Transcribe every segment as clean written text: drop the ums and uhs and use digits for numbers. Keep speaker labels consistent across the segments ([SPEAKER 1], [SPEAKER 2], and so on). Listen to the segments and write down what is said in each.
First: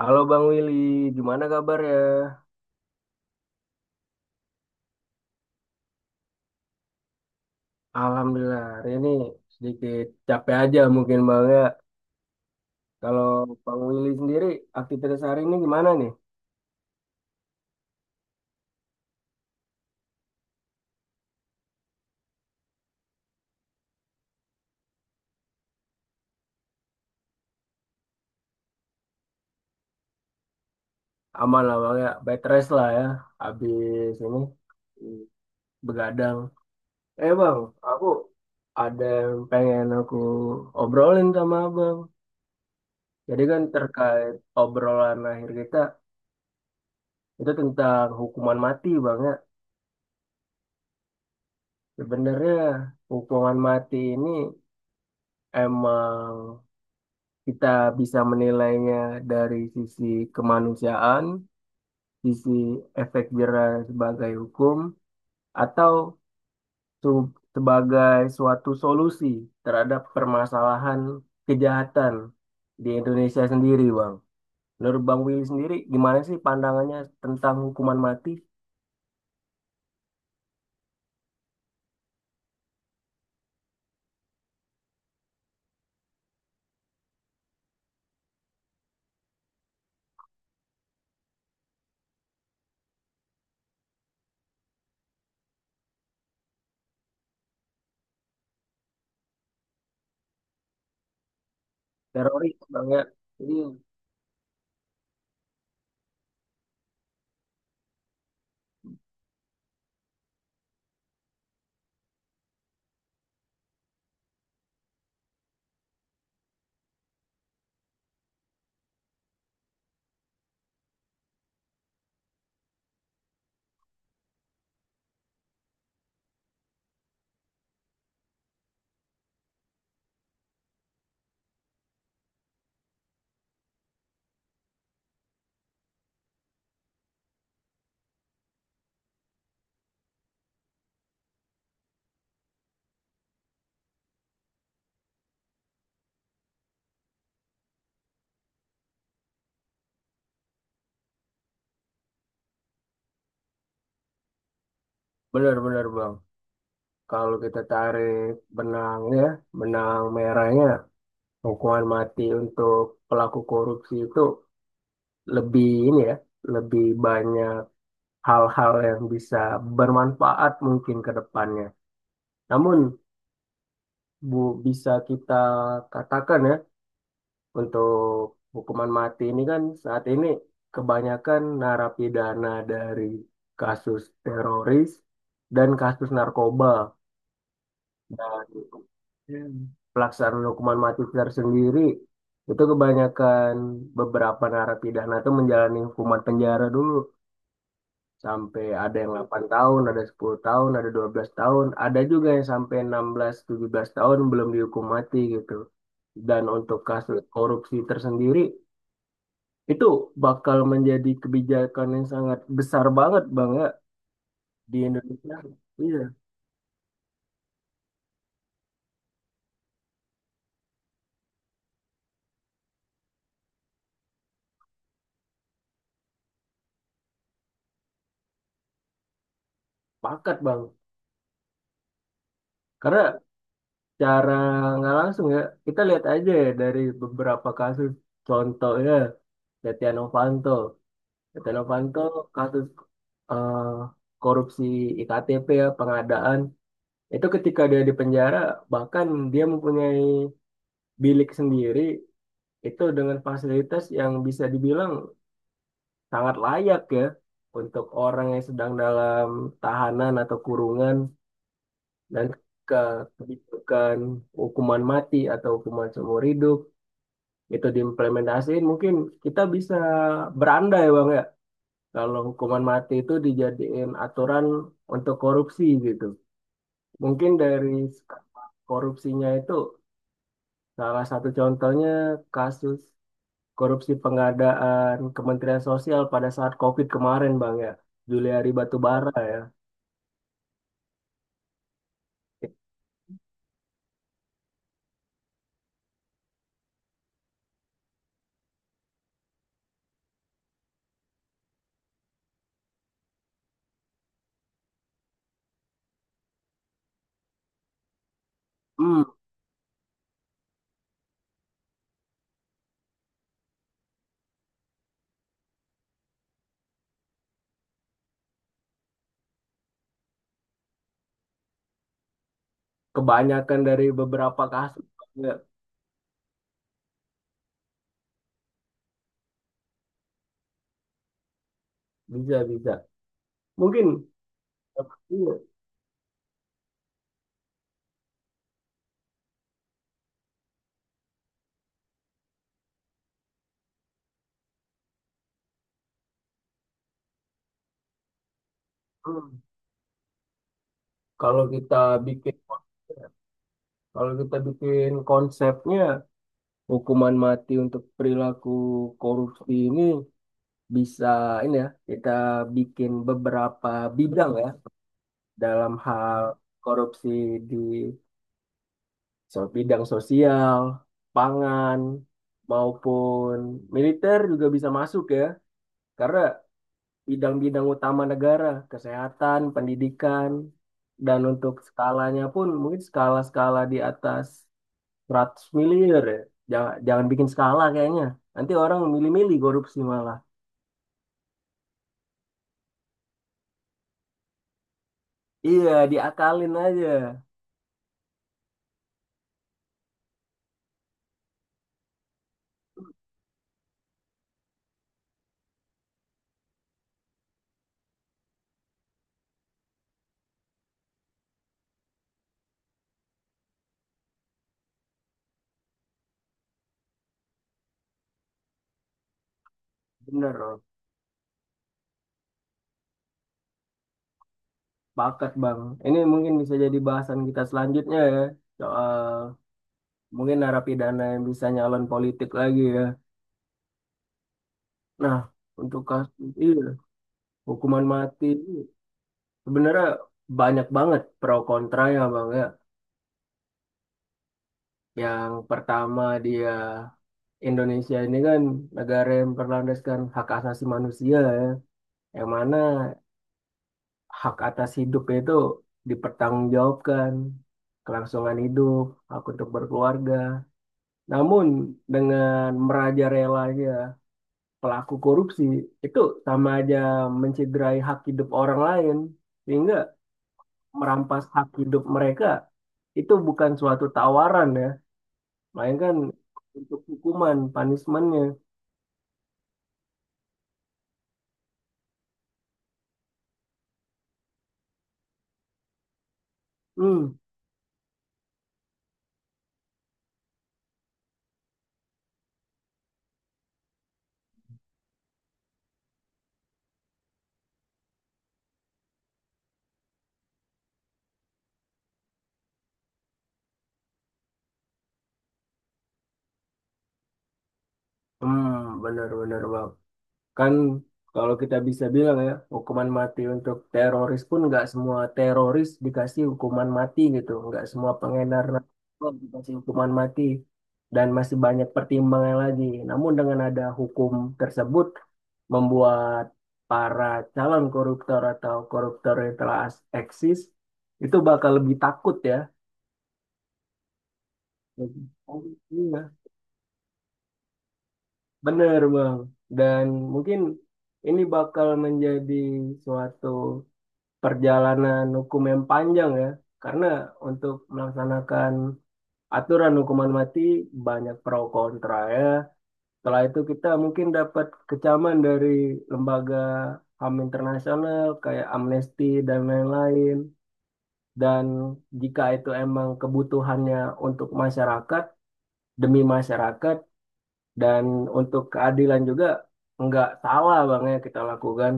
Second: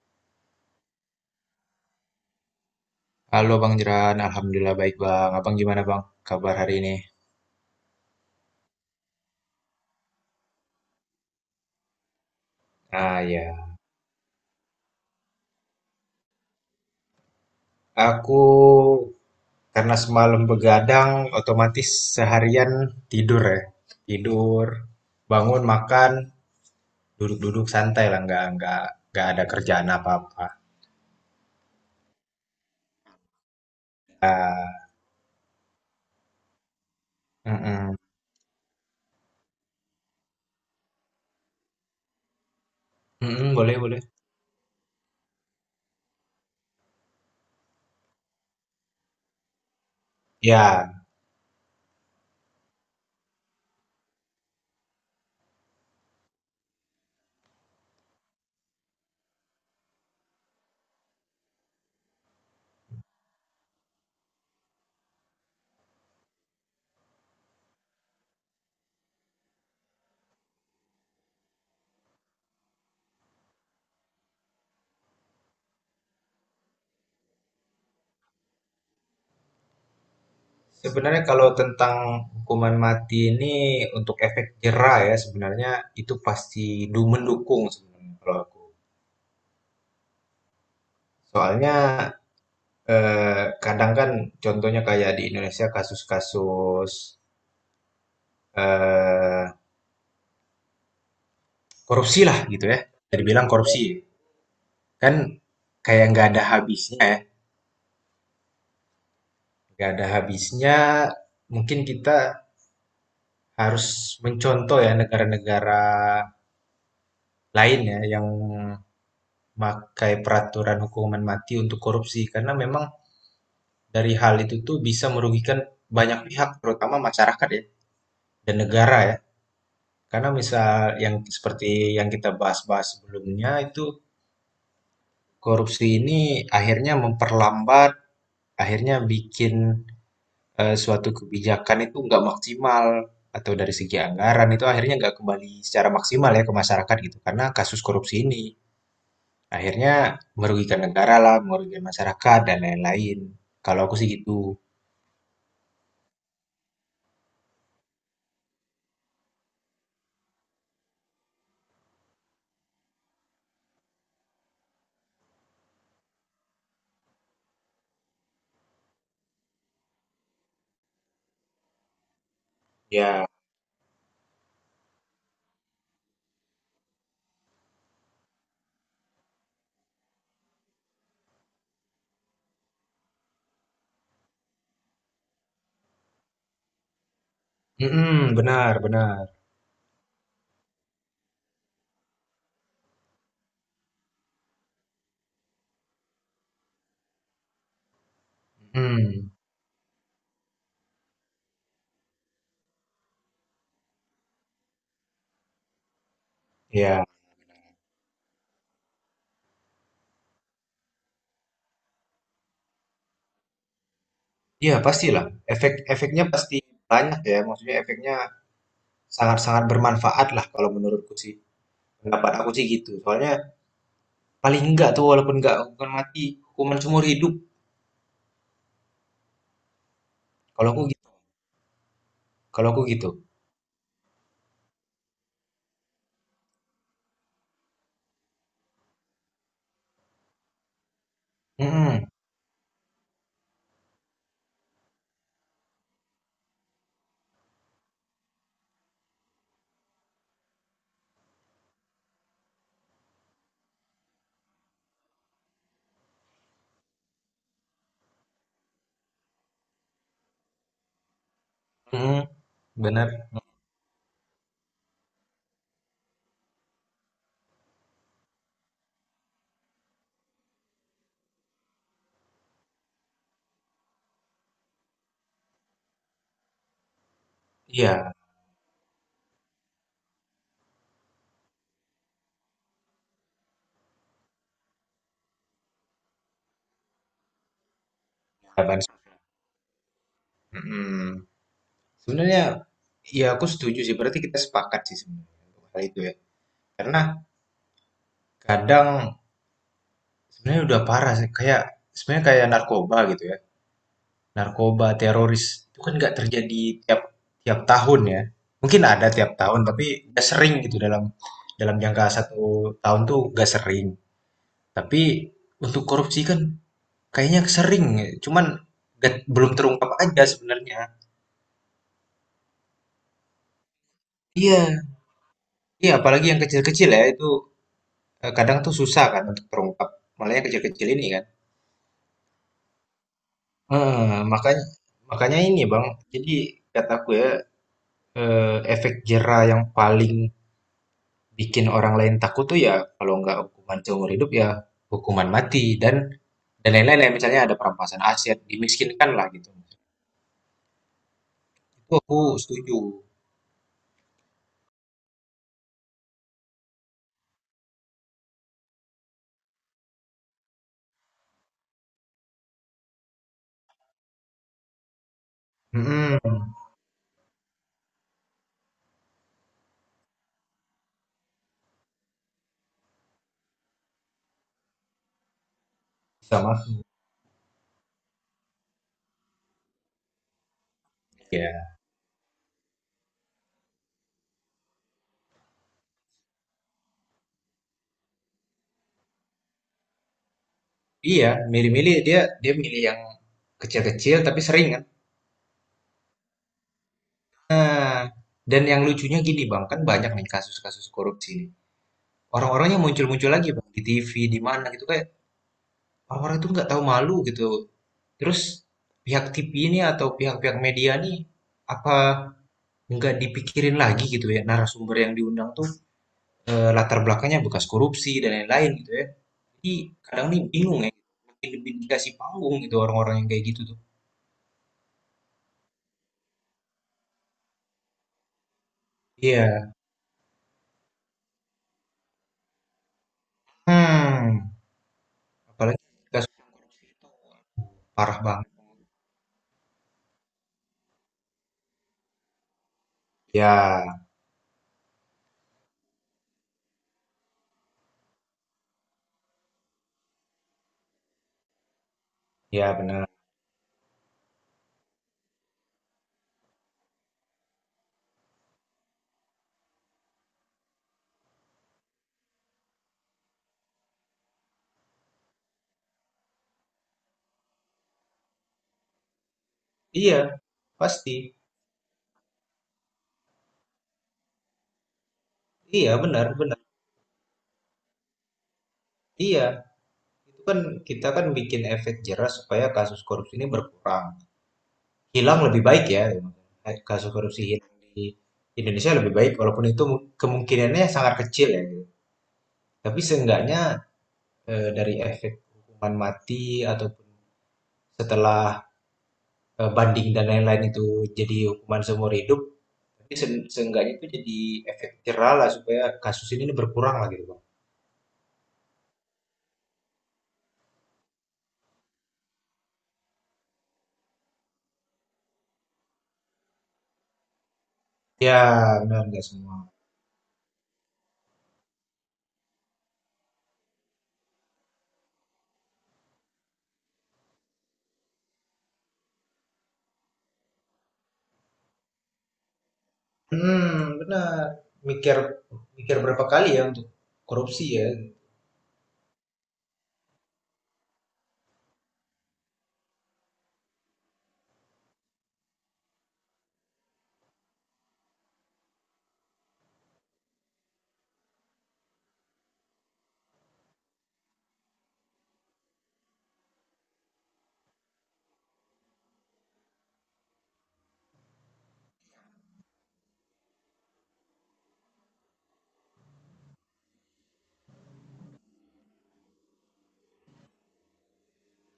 [SPEAKER 1] Halo Bang Willy, gimana kabar ya?
[SPEAKER 2] Halo Bang Jeran, Alhamdulillah baik Bang. Abang gimana Bang? Kabar hari ini?
[SPEAKER 1] Alhamdulillah, hari ini sedikit capek aja mungkin Bang ya.
[SPEAKER 2] Ah
[SPEAKER 1] Kalau
[SPEAKER 2] ya,
[SPEAKER 1] Bang Willy sendiri, aktivitas hari ini gimana nih?
[SPEAKER 2] aku karena semalam begadang, otomatis seharian tidur ya. Tidur, bangun, makan, duduk-duduk santai lah, nggak nggak ada kerjaan apa-apa.
[SPEAKER 1] Aman lah Bang ya, bed rest lah ya, habis ini
[SPEAKER 2] Ah,
[SPEAKER 1] begadang. Bang,
[SPEAKER 2] mm-mm.
[SPEAKER 1] aku ada yang pengen aku obrolin sama Abang. Jadi
[SPEAKER 2] Mm-mm,
[SPEAKER 1] kan
[SPEAKER 2] boleh boleh.
[SPEAKER 1] terkait obrolan akhir kita, itu tentang hukuman mati Bang ya.
[SPEAKER 2] Ya,
[SPEAKER 1] Sebenarnya hukuman mati ini emang kita bisa menilainya dari sisi kemanusiaan, sisi efek jera sebagai hukum, atau sebagai suatu solusi terhadap permasalahan kejahatan di Indonesia sendiri, Bang. Menurut Bang Willy sendiri, gimana sih pandangannya tentang hukuman mati
[SPEAKER 2] sebenarnya kalau tentang hukuman mati ini untuk efek jera ya, sebenarnya itu pasti mendukung sebenarnya kalau aku. Soalnya kadang kan contohnya kayak di Indonesia kasus-kasus eh, korupsi lah
[SPEAKER 1] teroris,
[SPEAKER 2] gitu ya.
[SPEAKER 1] Bang ya?
[SPEAKER 2] Bisa dibilang
[SPEAKER 1] Jadi
[SPEAKER 2] korupsi kan kayak nggak ada habisnya ya. Nggak ada habisnya. Mungkin kita harus mencontoh ya negara-negara lain ya yang pakai peraturan hukuman mati untuk korupsi karena memang dari hal itu tuh bisa merugikan banyak pihak terutama masyarakat ya dan negara ya. Karena misal yang seperti yang kita bahas-bahas sebelumnya itu korupsi ini akhirnya memperlambat, akhirnya bikin suatu kebijakan itu nggak maksimal atau dari segi anggaran itu akhirnya nggak kembali secara maksimal ya ke masyarakat gitu karena kasus korupsi ini akhirnya merugikan negara lah, merugikan masyarakat dan lain-lain. Kalau aku sih gitu.
[SPEAKER 1] benar-benar, Bang. Kalau kita tarik benangnya, benang merahnya, hukuman mati untuk pelaku korupsi itu lebih ini ya, lebih banyak hal-hal yang bisa bermanfaat mungkin ke depannya. Namun
[SPEAKER 2] Ya,
[SPEAKER 1] bu bisa kita katakan ya, untuk hukuman mati ini kan saat ini kebanyakan narapidana dari kasus teroris dan kasus narkoba,
[SPEAKER 2] mm-mm,
[SPEAKER 1] dan
[SPEAKER 2] benar, benar.
[SPEAKER 1] pelaksanaan hukuman mati tersendiri itu kebanyakan beberapa narapidana itu menjalani hukuman penjara dulu, sampai ada yang
[SPEAKER 2] Hmm,
[SPEAKER 1] 8 tahun, ada 10 tahun, ada 12 tahun, ada juga yang sampai 16 17 tahun belum dihukum mati gitu. Dan untuk
[SPEAKER 2] ya,
[SPEAKER 1] kasus korupsi tersendiri itu bakal menjadi kebijakan yang sangat besar banget Bang ya di
[SPEAKER 2] ya pastilah.
[SPEAKER 1] Indonesia. Iya,
[SPEAKER 2] Efek-efeknya pasti banyak ya. Maksudnya efeknya sangat-sangat bermanfaat lah kalau menurutku sih. Pendapat aku sih gitu. Soalnya paling enggak tuh walaupun enggak hukuman mati, hukuman seumur hidup.
[SPEAKER 1] pakat Bang.
[SPEAKER 2] Kalau aku gitu. Kalau aku gitu.
[SPEAKER 1] Karena cara nggak langsung ya, kita lihat aja ya dari beberapa kasus. Contohnya Setia Novanto. Setia Novanto
[SPEAKER 2] Mhm,
[SPEAKER 1] kasus eh, korupsi IKTP ya, pengadaan itu. Ketika dia di penjara, bahkan dia mempunyai bilik sendiri itu dengan fasilitas yang bisa dibilang sangat layak ya untuk orang yang sedang dalam tahanan atau kurungan. Dan
[SPEAKER 2] mhm.
[SPEAKER 1] ke
[SPEAKER 2] Benar.
[SPEAKER 1] kebijakan hukuman mati atau hukuman seumur hidup itu diimplementasiin, mungkin kita bisa berandai bang ya kalau hukuman mati itu dijadiin aturan untuk korupsi gitu. Mungkin dari
[SPEAKER 2] Iya,
[SPEAKER 1] korupsinya itu, salah satu contohnya kasus korupsi pengadaan Kementerian Sosial pada saat COVID kemarin Bang ya. Juliari
[SPEAKER 2] harapan.
[SPEAKER 1] Batubara ya.
[SPEAKER 2] Mhm. Sebenarnya ya aku setuju sih. Berarti kita sepakat sih sebenarnya untuk hal itu ya. Karena kadang sebenarnya udah parah sih kayak sebenarnya kayak narkoba gitu ya. Narkoba, teroris, itu kan nggak terjadi tiap tiap tahun ya. Mungkin
[SPEAKER 1] Hmm,
[SPEAKER 2] ada tiap tahun, tapi nggak sering gitu dalam dalam jangka satu tahun tuh nggak sering. Tapi untuk korupsi kan kayaknya sering, ya. Cuman nggak- belum terungkap aja sebenarnya.
[SPEAKER 1] kebanyakan dari beberapa
[SPEAKER 2] Iya,
[SPEAKER 1] kasus ya,
[SPEAKER 2] iya apalagi yang kecil-kecil ya itu kadang tuh susah kan untuk terungkap. Malah yang kecil-kecil ini kan.
[SPEAKER 1] bisa bisa. Mungkin
[SPEAKER 2] Eh, makanya
[SPEAKER 1] iya,
[SPEAKER 2] makanya ini Bang, jadi kataku ya efek jera yang paling bikin orang lain takut tuh ya kalau nggak hukuman seumur hidup ya hukuman mati dan lain-lain ya misalnya ada perampasan aset dimiskinkan lah
[SPEAKER 1] hmm,
[SPEAKER 2] gitu
[SPEAKER 1] kalau kita
[SPEAKER 2] itu aku
[SPEAKER 1] bikin,
[SPEAKER 2] setuju.
[SPEAKER 1] kalau kita bikin konsepnya hukuman mati untuk perilaku korupsi ini bisa ini ya, kita bikin beberapa bidang ya dalam hal
[SPEAKER 2] Mm-mm.
[SPEAKER 1] korupsi di bidang sosial, pangan maupun militer juga bisa masuk ya, karena
[SPEAKER 2] Bisa mafia
[SPEAKER 1] bidang-bidang utama negara, kesehatan, pendidikan. Dan untuk
[SPEAKER 2] ya.
[SPEAKER 1] skalanya pun mungkin skala-skala di atas 100 miliar ya. Jangan, jangan bikin skala kayaknya. Nanti orang milih-milih korupsi malah.
[SPEAKER 2] Iya milih-milih dia dia milih yang kecil-kecil tapi sering kan.
[SPEAKER 1] Iya, diakalin aja.
[SPEAKER 2] Nah, dan yang lucunya gini bang kan banyak nih kasus-kasus korupsi nih orang-orangnya muncul-muncul lagi bang di TV di mana gitu kayak orang-orang itu nggak tahu malu gitu terus pihak TV ini atau pihak-pihak media nih apa nggak dipikirin lagi gitu ya narasumber yang diundang tuh latar belakangnya bekas korupsi dan lain-lain gitu ya jadi kadang
[SPEAKER 1] Bener,
[SPEAKER 2] nih
[SPEAKER 1] Rob.
[SPEAKER 2] bingung ya makin lebih dikasih panggung gitu orang-orang yang kayak gitu tuh.
[SPEAKER 1] Pakat, Bang. Ini mungkin bisa jadi bahasan kita selanjutnya ya. Soal
[SPEAKER 2] Iya,
[SPEAKER 1] mungkin narapidana yang bisa nyalon politik lagi ya.
[SPEAKER 2] hmm,
[SPEAKER 1] Nah, untuk
[SPEAKER 2] apalagi
[SPEAKER 1] kasus
[SPEAKER 2] kasus
[SPEAKER 1] iya, hukuman
[SPEAKER 2] parah
[SPEAKER 1] mati.
[SPEAKER 2] banget
[SPEAKER 1] Sebenarnya banyak banget pro kontranya, Bang ya.
[SPEAKER 2] ya.
[SPEAKER 1] Yang pertama dia Indonesia ini kan negara yang berlandaskan hak asasi manusia ya, yang mana
[SPEAKER 2] Ya benar,
[SPEAKER 1] hak atas hidup itu dipertanggungjawabkan, kelangsungan hidup, hak untuk berkeluarga. Namun dengan merajalelanya pelaku korupsi itu, sama aja mencederai hak hidup orang lain, sehingga
[SPEAKER 2] iya pasti,
[SPEAKER 1] merampas hak hidup mereka, itu bukan suatu tawaran ya,
[SPEAKER 2] iya
[SPEAKER 1] melainkan
[SPEAKER 2] benar benar.
[SPEAKER 1] untuk hukuman, punishmentnya.
[SPEAKER 2] Iya itu kan kita kan bikin efek jerah supaya kasus korupsi ini berkurang hilang lebih baik ya, kasus
[SPEAKER 1] Hmm,
[SPEAKER 2] korupsi hilang di Indonesia lebih baik walaupun itu kemungkinannya sangat kecil ya. Tapi seenggaknya, dari efek hukuman mati ataupun setelah, banding dan lain-lain itu jadi hukuman seumur hidup, tapi seenggaknya itu jadi efek jerahlah supaya kasus ini berkuranglah gitu, Bang.
[SPEAKER 1] hmm, benar-benar bang. Kan kalau kita bisa bilang ya, hukuman mati untuk teroris pun nggak semua teroris dikasih hukuman mati gitu. Nggak semua
[SPEAKER 2] Ya,
[SPEAKER 1] pengedar
[SPEAKER 2] benar
[SPEAKER 1] narkoba
[SPEAKER 2] nggak
[SPEAKER 1] dikasih
[SPEAKER 2] semua.
[SPEAKER 1] hukuman mati. Dan masih banyak pertimbangan lagi. Namun dengan ada hukum tersebut, membuat para calon koruptor atau koruptor yang telah eksis, itu bakal lebih takut ya.
[SPEAKER 2] Hmm benar. Mikir
[SPEAKER 1] Oh,
[SPEAKER 2] mikir
[SPEAKER 1] iya,
[SPEAKER 2] berapa kali ya untuk korupsi ya.
[SPEAKER 1] bener Bang. Dan mungkin ini bakal menjadi suatu perjalanan hukum yang panjang ya, karena untuk melaksanakan aturan hukuman mati banyak pro kontra ya. Setelah itu kita mungkin dapat kecaman dari lembaga HAM internasional kayak Amnesty dan lain-lain. Dan jika itu emang kebutuhannya untuk masyarakat, demi masyarakat, dan untuk keadilan juga, nggak salah bang ya kita lakukan.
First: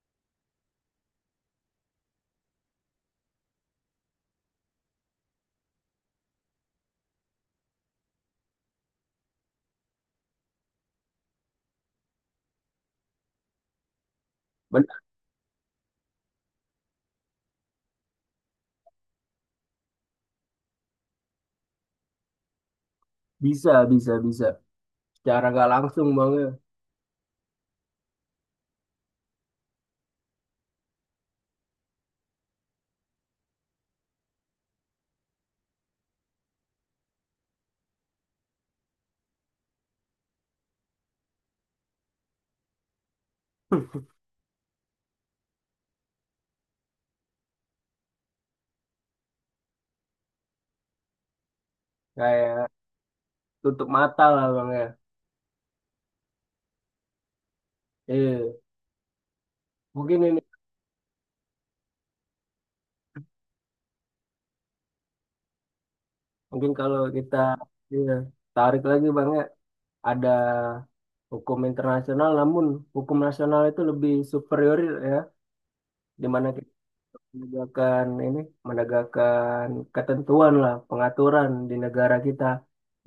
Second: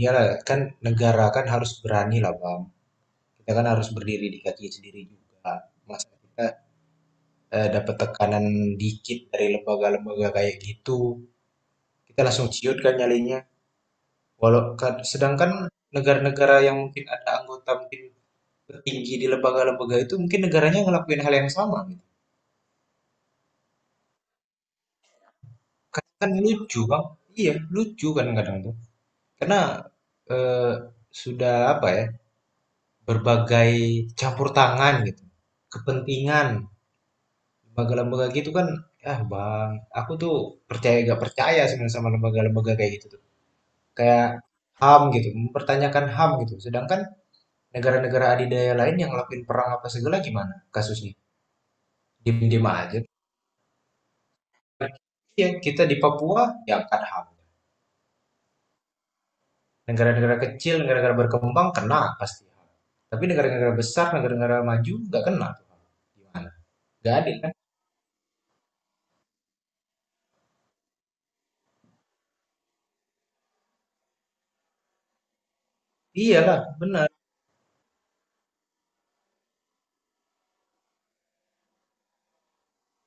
[SPEAKER 2] Iyalah kan negara kan harus berani lah Bang. Kita kan harus berdiri di kaki sendiri juga. Masa kita, dapat tekanan dikit dari lembaga-lembaga kayak gitu kita langsung ciut kan nyalinya.
[SPEAKER 1] Benar,
[SPEAKER 2] Sedangkan negara-negara yang mungkin ada anggota mungkin tertinggi di lembaga-lembaga itu mungkin negaranya ngelakuin hal yang sama gitu.
[SPEAKER 1] bisa, bisa, bisa. Secara nggak langsung
[SPEAKER 2] Kan
[SPEAKER 1] bang ya.
[SPEAKER 2] lucu bang, iya lucu kan kadang tuh. Karena eh, sudah apa ya berbagai campur tangan gitu, kepentingan lembaga-lembaga gitu kan. Ah bang, aku tuh percaya gak percaya sebenarnya sama lembaga-lembaga kayak gitu tuh. Kayak HAM gitu, mempertanyakan HAM gitu. Sedangkan negara-negara adidaya lain yang ngelakuin perang apa segala gimana kasusnya? Diem-diem
[SPEAKER 1] Kayak
[SPEAKER 2] aja.
[SPEAKER 1] tutup mata lah bang ya.
[SPEAKER 2] Ya, kita di Papua ya kan HAM.
[SPEAKER 1] Iya, mungkin
[SPEAKER 2] Negara-negara
[SPEAKER 1] ini
[SPEAKER 2] kecil, negara-negara berkembang kena pasti. Tapi negara-negara besar, negara-negara maju nggak kena tuh. Gimana?
[SPEAKER 1] mungkin kalau
[SPEAKER 2] Nggak adil
[SPEAKER 1] kita
[SPEAKER 2] kan?
[SPEAKER 1] iya, tarik lagi bang ya, ada hukum internasional, namun hukum nasional itu lebih superior ya, di mana kita
[SPEAKER 2] Iyalah, benar.
[SPEAKER 1] menegakkan ini, menegakkan ketentuan lah, pengaturan di negara kita.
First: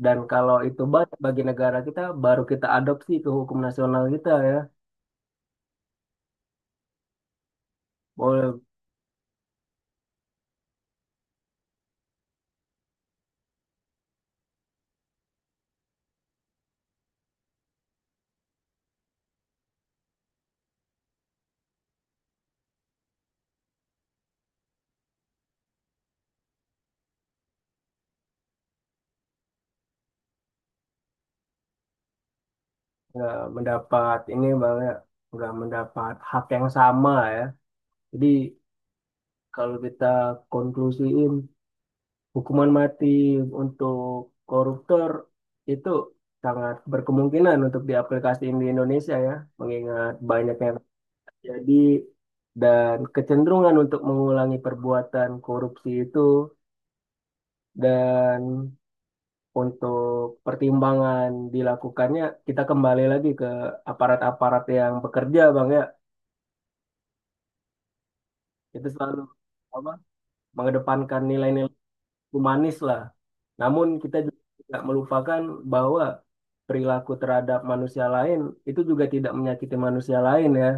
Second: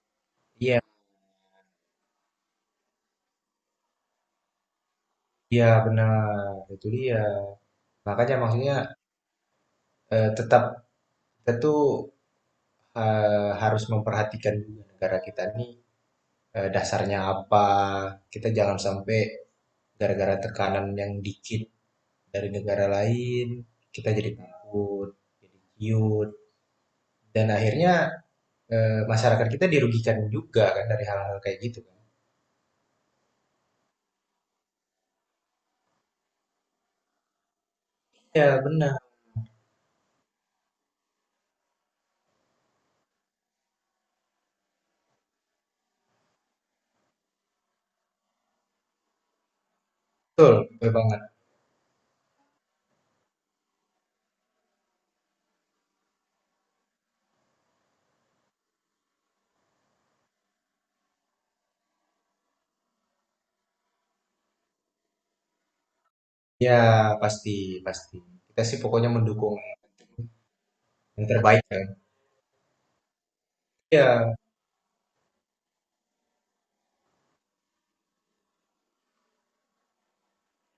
[SPEAKER 1] Dan kalau itu
[SPEAKER 2] Iya,
[SPEAKER 1] banyak bagi negara kita, baru kita adopsi ke hukum nasional kita ya.
[SPEAKER 2] iya benar. Itu dia. Makanya
[SPEAKER 1] Boleh
[SPEAKER 2] maksudnya tetap kita tuh harus memperhatikan juga negara kita nih dasarnya apa. Kita jangan sampai gara-gara tekanan yang dikit dari negara lain, kita jadi takut, jadi ciut. Dan akhirnya masyarakat kita dirugikan juga kan dari hal-hal kayak gitu kan.
[SPEAKER 1] nggak mendapat ini bang ya, nggak mendapat hak yang sama ya. Jadi
[SPEAKER 2] Ya benar,
[SPEAKER 1] kalau kita konklusiin, hukuman mati untuk koruptor itu sangat berkemungkinan untuk diaplikasikan di Indonesia ya, mengingat
[SPEAKER 2] betul,
[SPEAKER 1] banyak yang
[SPEAKER 2] betul banget.
[SPEAKER 1] terjadi dan kecenderungan untuk mengulangi perbuatan korupsi itu. Dan untuk pertimbangan dilakukannya, kita kembali lagi ke aparat-aparat yang bekerja Bang ya,
[SPEAKER 2] Ya pasti, pasti. Kita sih
[SPEAKER 1] itu
[SPEAKER 2] pokoknya
[SPEAKER 1] selalu
[SPEAKER 2] mendukung
[SPEAKER 1] apa, mengedepankan
[SPEAKER 2] yang terbaik
[SPEAKER 1] nilai-nilai
[SPEAKER 2] kan.
[SPEAKER 1] humanis lah. Namun kita
[SPEAKER 2] Ya,
[SPEAKER 1] juga tidak melupakan bahwa perilaku terhadap manusia lain itu juga tidak menyakiti manusia lain ya.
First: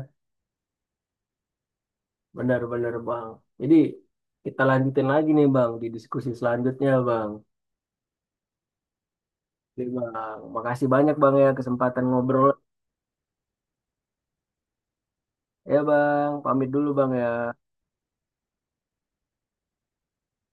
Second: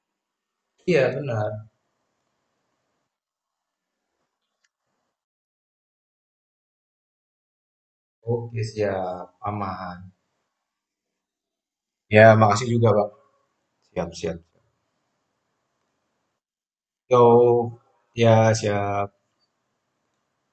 [SPEAKER 2] iya benar.
[SPEAKER 1] Benar-benar Bang. Jadi kita lanjutin lagi nih Bang di diskusi selanjutnya Bang.
[SPEAKER 2] Oke, siap.
[SPEAKER 1] Oke
[SPEAKER 2] Aman.
[SPEAKER 1] Bang, makasih banyak Bang ya kesempatan
[SPEAKER 2] Ya,
[SPEAKER 1] ngobrol.
[SPEAKER 2] makasih juga, Bang. Siap, siap.
[SPEAKER 1] Ya Bang, pamit dulu Bang ya.
[SPEAKER 2] Yo, ya siap.